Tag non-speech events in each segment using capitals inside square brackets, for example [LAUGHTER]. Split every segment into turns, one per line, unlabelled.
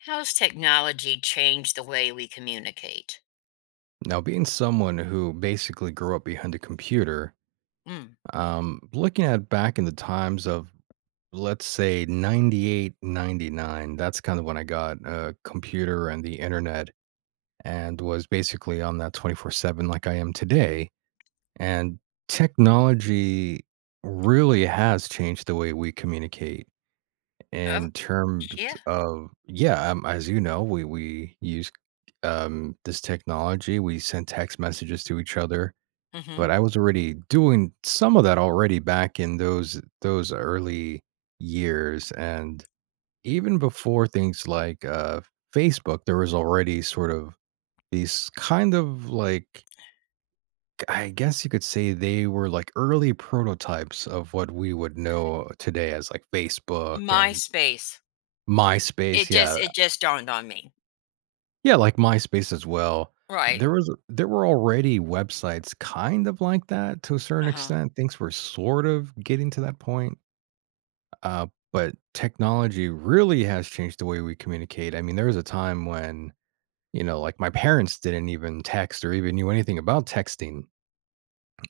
How's technology changed the way we communicate?
Now, being someone who basically grew up behind a computer,
Mm.
looking at back in the times of, let's say, '98, '99, that's kind of when I got a computer and the internet and was basically on that 24/7 like I am today. And technology really has changed the way we communicate
Oh,
in terms
yeah.
of, yeah, as you know, we use this technology, we send text messages to each other
Mm-hmm.
but I was already doing some of that already back in those early years, and even before things like, Facebook, there was already sort of these kind of like I guess you could say they were like early prototypes of what we would know today as, like, Facebook and
MySpace. It
MySpace,
just
yeah.
it just dawned on me.
Yeah, like MySpace as well.
Right.
There were already websites kind of like that to a certain
Uh-huh.
extent, things were sort of getting to that point. But technology really has changed the way we communicate. I mean, there was a time when, like my parents didn't even text or even knew anything about texting.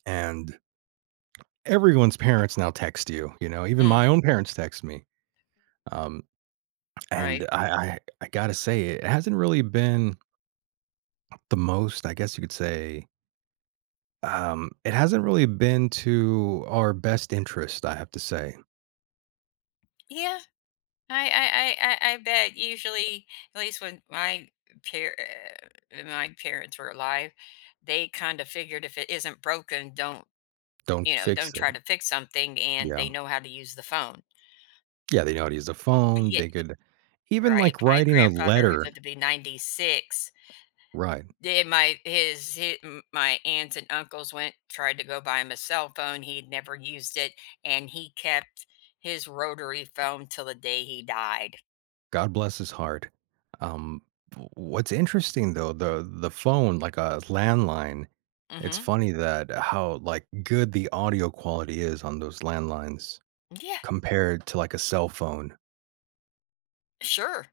And everyone's parents now text you, you know, even
Mm,
my own parents text me. Um, and
right.
I, I, I gotta say, it hasn't really been the most, I guess you could say, it hasn't really been to our best interest, I have to say.
Yeah. I bet usually at least when my par- my parents were alive, they kind of figured if it isn't broken, don't
Don't
you know, don't
fix it.
try to fix something, and they
Yeah.
know how to use the phone.
Yeah. They know how to use the phone.
Yeah,
They could even
right.
like
My
writing a
grandfather who
letter.
lived to be 96.
Right.
Yeah, his my aunts and uncles went tried to go buy him a cell phone. He'd never used it, and he kept his rotary phone till the day he died.
God bless his heart. Um, w what's interesting though, the phone, like a landline, it's
Hmm.
funny that how, like, good the audio quality is on those landlines
Yeah,
compared to, like, a cell phone.
sure.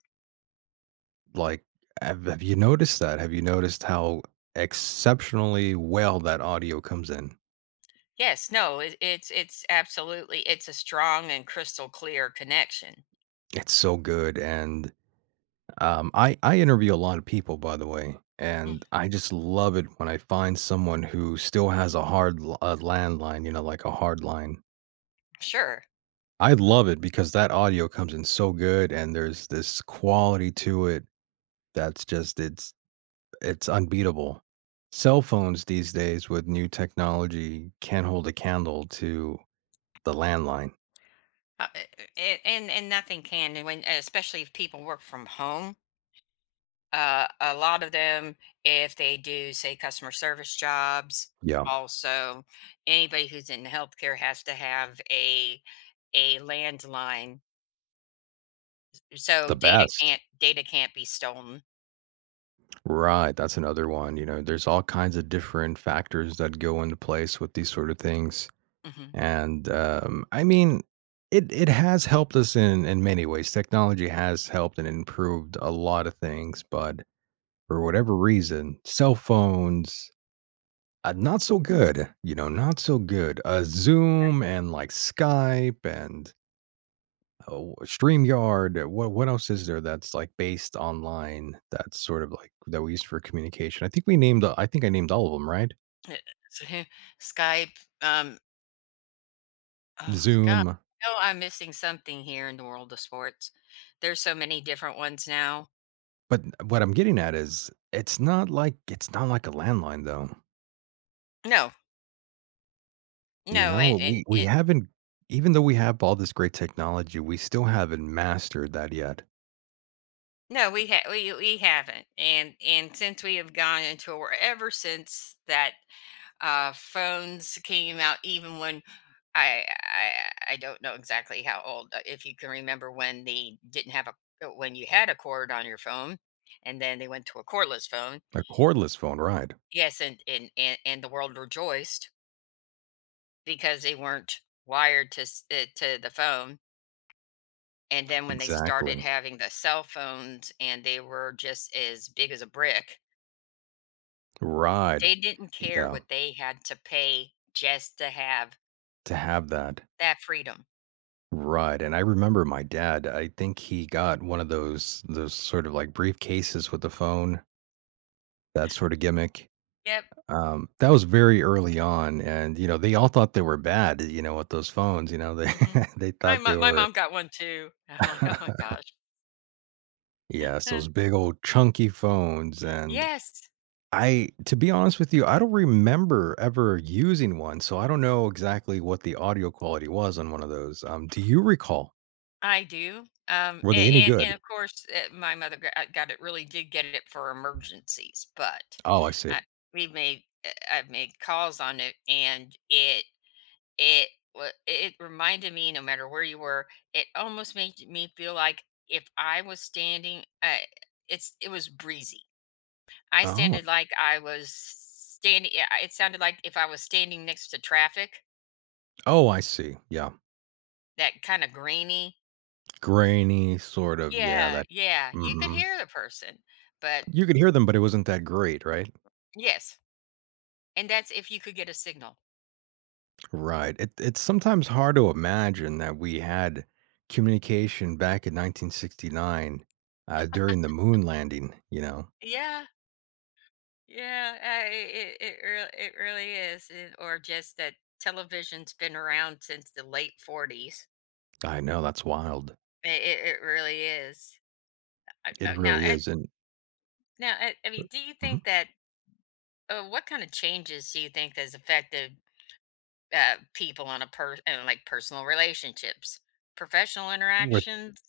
Like, have you noticed that? Have you noticed how exceptionally well that audio comes in?
Yes, no, it's absolutely, it's a strong and crystal clear connection.
It's so good, and I interview a lot of people, by the way,
Mm,
and I just love it when I find someone who still has a landline, you know, like a hard line.
sure.
I love it because that audio comes in so good, and there's this quality to it that's just it's unbeatable. Cell phones these days with new technology can't hold a candle to the landline.
uh, uh, uh, and nothing can, and when, especially if people work from home. A lot of them, if they do, say, customer service jobs,
Yeah,
also anybody who's in healthcare has to have a landline, so
the best.
data can't be stolen.
Right, that's another one. You know, there's all kinds of different factors that go into place with these sort of things.
Mhm.
And, I mean, it has helped us in many ways. Technology has helped and improved a lot of things, but for whatever reason, cell phones, not so good, you know, not so good.
Right.
Zoom and, like, Skype and, oh, StreamYard. What else is there that's, like, based online that's sort of like that we use for communication? I think I named all of them, right?
[LAUGHS] Skype, oh god,
Zoom.
no, I'm missing something here in the world of sports. There's so many different ones now.
But what I'm getting at is it's not like a landline though,
No,
you
no,
know?
and
We haven't even though we have all this great technology, we still haven't mastered that yet.
no, we ha we haven't, and since we have gone into a war ever since that, phones came out, even when I don't know exactly how old, if you can remember when they didn't have a when you had a cord on your phone, and then they went to a cordless phone.
A cordless phone, right.
Yes, and the world rejoiced because they weren't wired to s to the phone, and then when they started
Exactly.
having the cell phones and they were just as big as a brick. They
Right.
didn't care
Yeah,
what they had to pay just to have
to have that.
that freedom.
Right, and I remember my dad, I think he got one of those sort of like briefcases with the phone, that sort of gimmick.
Yep.
That was very early on, and, you know, they all thought they were bad, you know, with those phones, you know, they
Mhm.
[LAUGHS] they thought they
My
were
mom got one too. [LAUGHS] I'm like, "Oh my
[LAUGHS]
gosh."
Yes,
Huh.
those big old chunky phones, and
Yes,
I to be honest with you, I don't remember ever using one, so I don't know exactly what the audio quality was on one of those. Do you recall?
I do.
Were
A
they any
and
good?
of course, my mother g got it, really did get it for emergencies, but,
Oh, I see.
uh, we I've made calls on it, and it it wa it reminded me no matter where you were, it almost made me feel like if I was standing, it's it was breezy. I
Oh.
sounded like I was standing, yeah, it sounded like if I was standing next to traffic,
Oh, I see. Yeah.
that kinda grainy.
Grainy sort of, yeah,
Yeah,
that.
yeah, you could
Mhm.
hear the person, but
You could hear them, but it wasn't that great, right?
yes, and that's if you could get a signal.
Right. It's sometimes hard to imagine that we had communication back in 1969 during the moon landing. You know,
Yeah, yeah, it it it real it really is, and or just that television's been around since the late 40s.
I know that's wild.
It really is.
It
I now
really
I
is. And
now I mean, do you
Mhm.
think that what kind of changes do you think has affected people on a per and like personal relationships, professional
With
interactions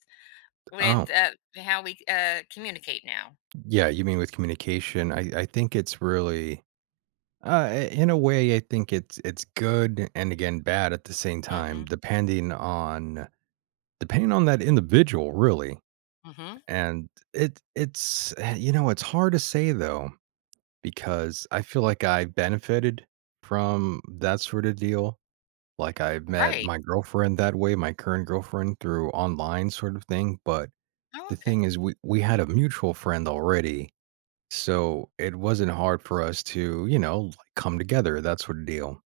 with
oh,
how we communicate now.
yeah, you mean with communication? I think it's really, in a way I think it's good and again bad at the same
Mm-hmm.
time, depending on that individual really.
Mm-hmm.
And you know it's hard to say though because I feel like I benefited from that sort of deal. Like I met
Right.
my girlfriend that way, my current girlfriend through online sort of thing. But
Oh,
the thing
okay.
is, we had a mutual friend already. So it wasn't hard for us to, you know, like come together, that sort of deal.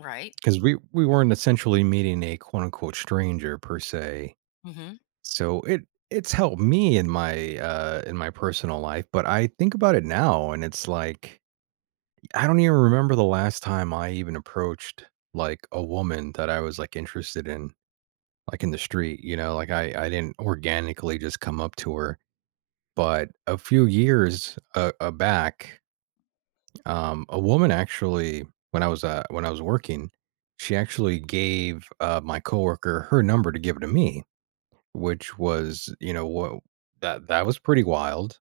Right.
Because we weren't essentially meeting a quote unquote stranger per se.
Mm-hmm.
So it's helped me in my personal life. But I think about it now and it's like I don't even remember the last time I even approached, like, a woman that I was, like, interested in, like, in the street, you know? Like, I didn't organically just come up to her, but a few years, back, a woman actually when I was working, she actually gave, my coworker her number to give it to me, which was, you know, what that was pretty wild,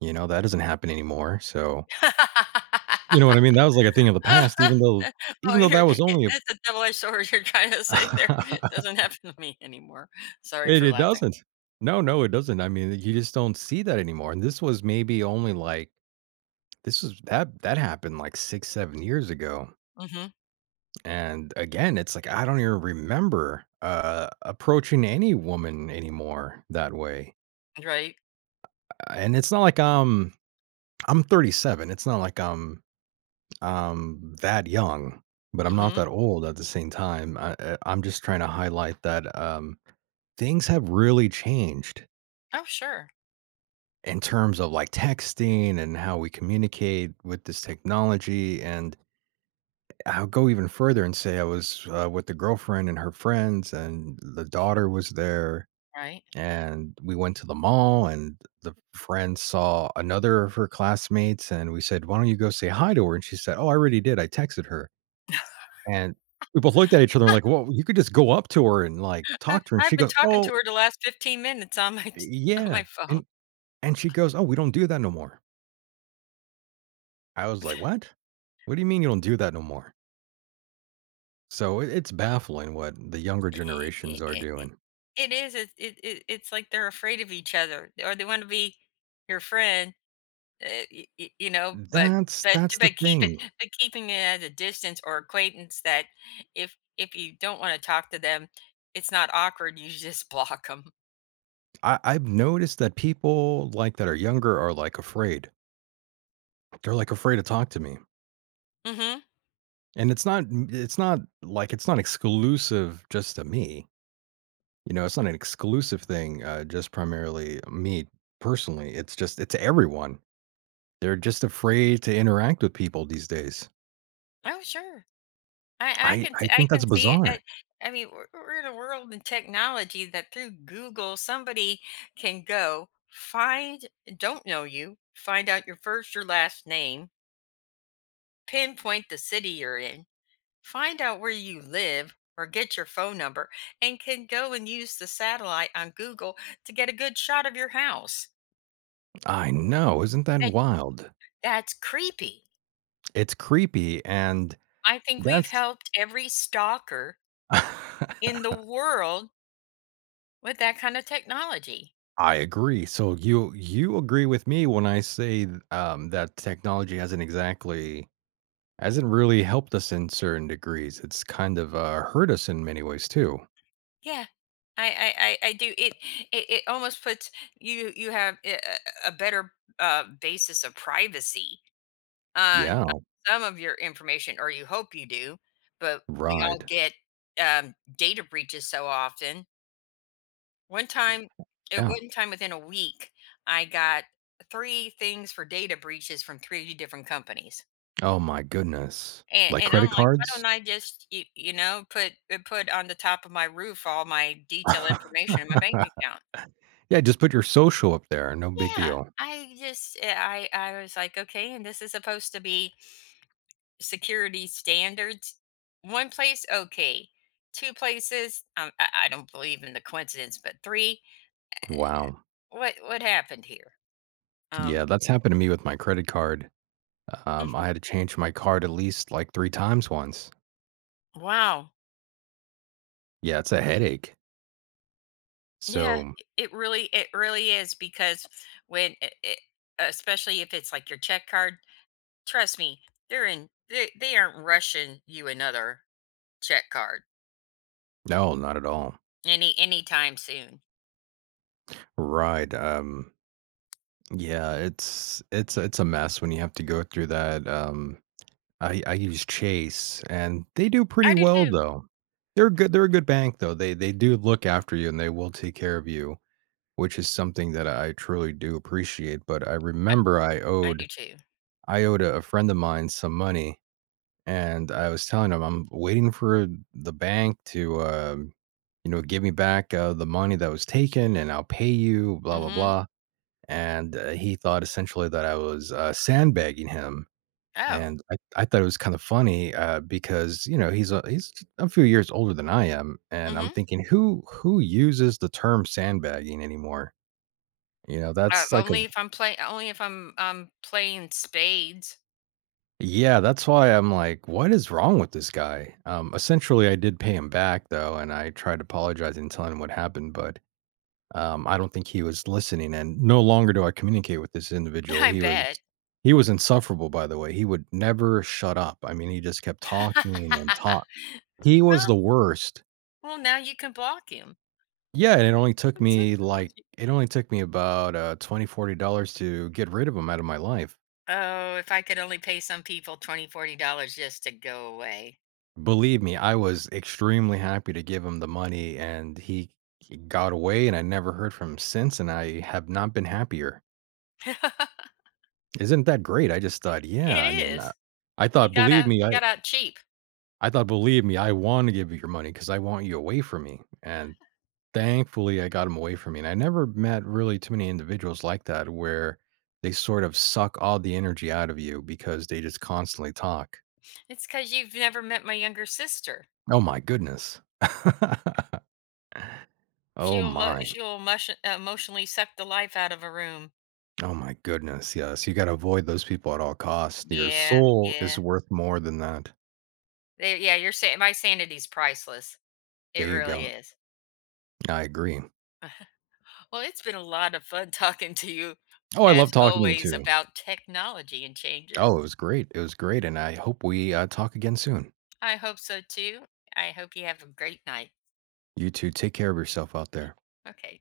you know? That doesn't happen anymore, so
[LAUGHS]
you know what I mean? That was, like, a thing of the
Oh,
past
[LAUGHS] oh,
even though that
you're
was only a
that's a double-edged sword you're trying to say there. [LAUGHS] Doesn't
[LAUGHS]
happen to me anymore. Sorry
It
for
it
laughing.
doesn't. No, no, it doesn't. I mean, you just don't see that anymore, and this was maybe only, like this was that that happened, like, 6, 7 years ago,
Mm-hmm.
and again, it's like, I don't even remember, approaching any woman anymore that way,
Right.
and it's not like I'm 37, it's not like I'm I that young, but I'm not
Mm-hmm.
that old at the same time, I'm just trying to highlight that, things have really changed
Oh, sure.
in terms of like texting and how we communicate with this technology. And I'll go even further and say I was with the girlfriend and her friends, and the daughter was there.
Right.
And we went to the mall, and the friend saw another of her classmates. And we said, "Why don't you go say hi to her?" And she said, "Oh, I already did. I texted her." And we both looked at each
[LAUGHS]
other like, "Well, you could just go up to her and like
I,
talk to her." And
I've
she
been
goes,
talking to
"Oh,
her the last 15 minutes on
yeah."
my phone.
And, and she goes, "Oh, we don't do that no more." I was like, "What? What do you mean you don't do that no more?" So it it's baffling what the younger generations are
[LAUGHS]
doing.
It is. It's like they're afraid of each other, or they want to be your friend, you know. But
That's that's the
keep it,
thing.
but keeping it at a distance or acquaintance that if you don't want to talk to them, it's not awkward. You [LAUGHS] just block them.
I've noticed that people like that are younger are like afraid. They're like afraid to talk to me.
Mm-hmm.
And it's not like it's not exclusive just to me. You know, it's not an exclusive thing, just primarily me personally. It's just it's everyone. They're just afraid to interact with people these days.
Oh sure,
I, I
I
think that's
can see it.
bizarre.
I mean, we're in a world in technology that through Google somebody can go find, don't know you, find out your first, your last name, pinpoint the city you're in, find out where you live or get your phone number, and can go and use the satellite on Google to get a good shot of your house.
I know. Isn't that
That,
wild?
that's creepy.
It's creepy, and
I think we've
that's
helped every stalker in the
[LAUGHS]
world with that kind of technology.
I agree. So you agree with me when I say, that technology hasn't exactly hasn't really helped us in certain degrees. It's kind of, hurt us in many ways too.
Yeah. I do it, it almost puts you, you have a better basis of privacy on
Yeah,
some of your information, or you hope you do, but we all
right.
get, data breaches so often. One time
Yeah.
one time within a week, I got 3 things for data breaches from 3 different companies.
Oh my goodness. Like
And I'm
credit
like, "Why
cards?
don't I just, y you know, put on the top of my roof all my detailed
[LAUGHS]
information in my bank account?"
Yeah, just put your social up there, no big
Yeah,
deal.
I just, eh, I was like, "Okay, and this is supposed to be security standards, one place, okay. Two places, I don't believe in the coincidence, but three,
Wow.
what happened here?
Yeah,
Um,
that's happened to me with my credit card. I had
mhm.
to change my card at least, like, 3 times once.
Wow,
Yeah, it's a headache.
yeah,
So,
it really is because when it, it, especially if it's like your check card, trust me, they aren't rushing you another check card
no, not at all.
anytime soon.
Right. Yeah, it's a mess when you have to go through that. I use Chase, and they do
I
pretty
do
well
too.
though. They're good. They're a good bank though. They do look after you, and they will take care of you, which is something that I truly do appreciate. But I remember
I do too.
I owed a friend of mine some money. And I was telling him, "I'm waiting for the bank to, you know, give me back, the money that was taken, and I'll pay you, blah, blah,
Mm-hmm.
blah." And, he thought essentially that I was, sandbagging him,
Oh.
and I thought it was kinda funny, because, you know, he's a few years older than I am, and I'm
Mm-hmm.
thinking, who uses the term sandbagging anymore?" You know, that's like a
Only if I'm playing, only if I'm playing spades.
Yeah, that's why I'm like, "What is wrong with this guy?" Essentially, I did pay him back though, and I tried apologizing and telling him what happened, but, I don't think he was listening, and no longer do I communicate with this
[LAUGHS]
individual.
I bet.
He was insufferable, by the way. He would never shut up. I mean, he just kept talking and
[LAUGHS]
talk. He was
Well,
the worst.
now you can block him.
Yeah, and
With technology.
it only took me about, $20 to get rid of him out of my life.
Oh, if I could only pay some people 20, $40 just to go away.
Believe me, I was extremely happy to give him the money, and he got away, and I never heard from him since, and I have not been happier.
[LAUGHS]
Isn't that great? I just thought,
It
yeah, I mean,
is.
I thought, believe me,
You
I
got out cheap.
I thought, believe me, I want to give you your money because I want you away from me, and thankfully, I got him away from me. And I never met really too many individuals like that where they sort of suck all the energy out of you because they just constantly talk.
It's because 'cause you've never met my younger sister.
Oh my goodness. [LAUGHS]
She
Oh
will emo
my.
she will emotio emotionally suck the life out of a room.
Oh my goodness, yes, you gotta avoid those people at all costs. Your
Yeah,
soul
yeah.
is worth more than that.
They yeah, you're saying my sanity's priceless. It
There you
really
go.
is.
I agree.
Well, it's been a lot of fun [LAUGHS] talking to you,
Oh, I love
as
talking to you
always,
too.
about technology and
Oh, it
changes.
was great. It was great, and I hope we, talk again soon.
I hope so too. I hope you have a great night.
You two, take care of yourself out there.
Okay.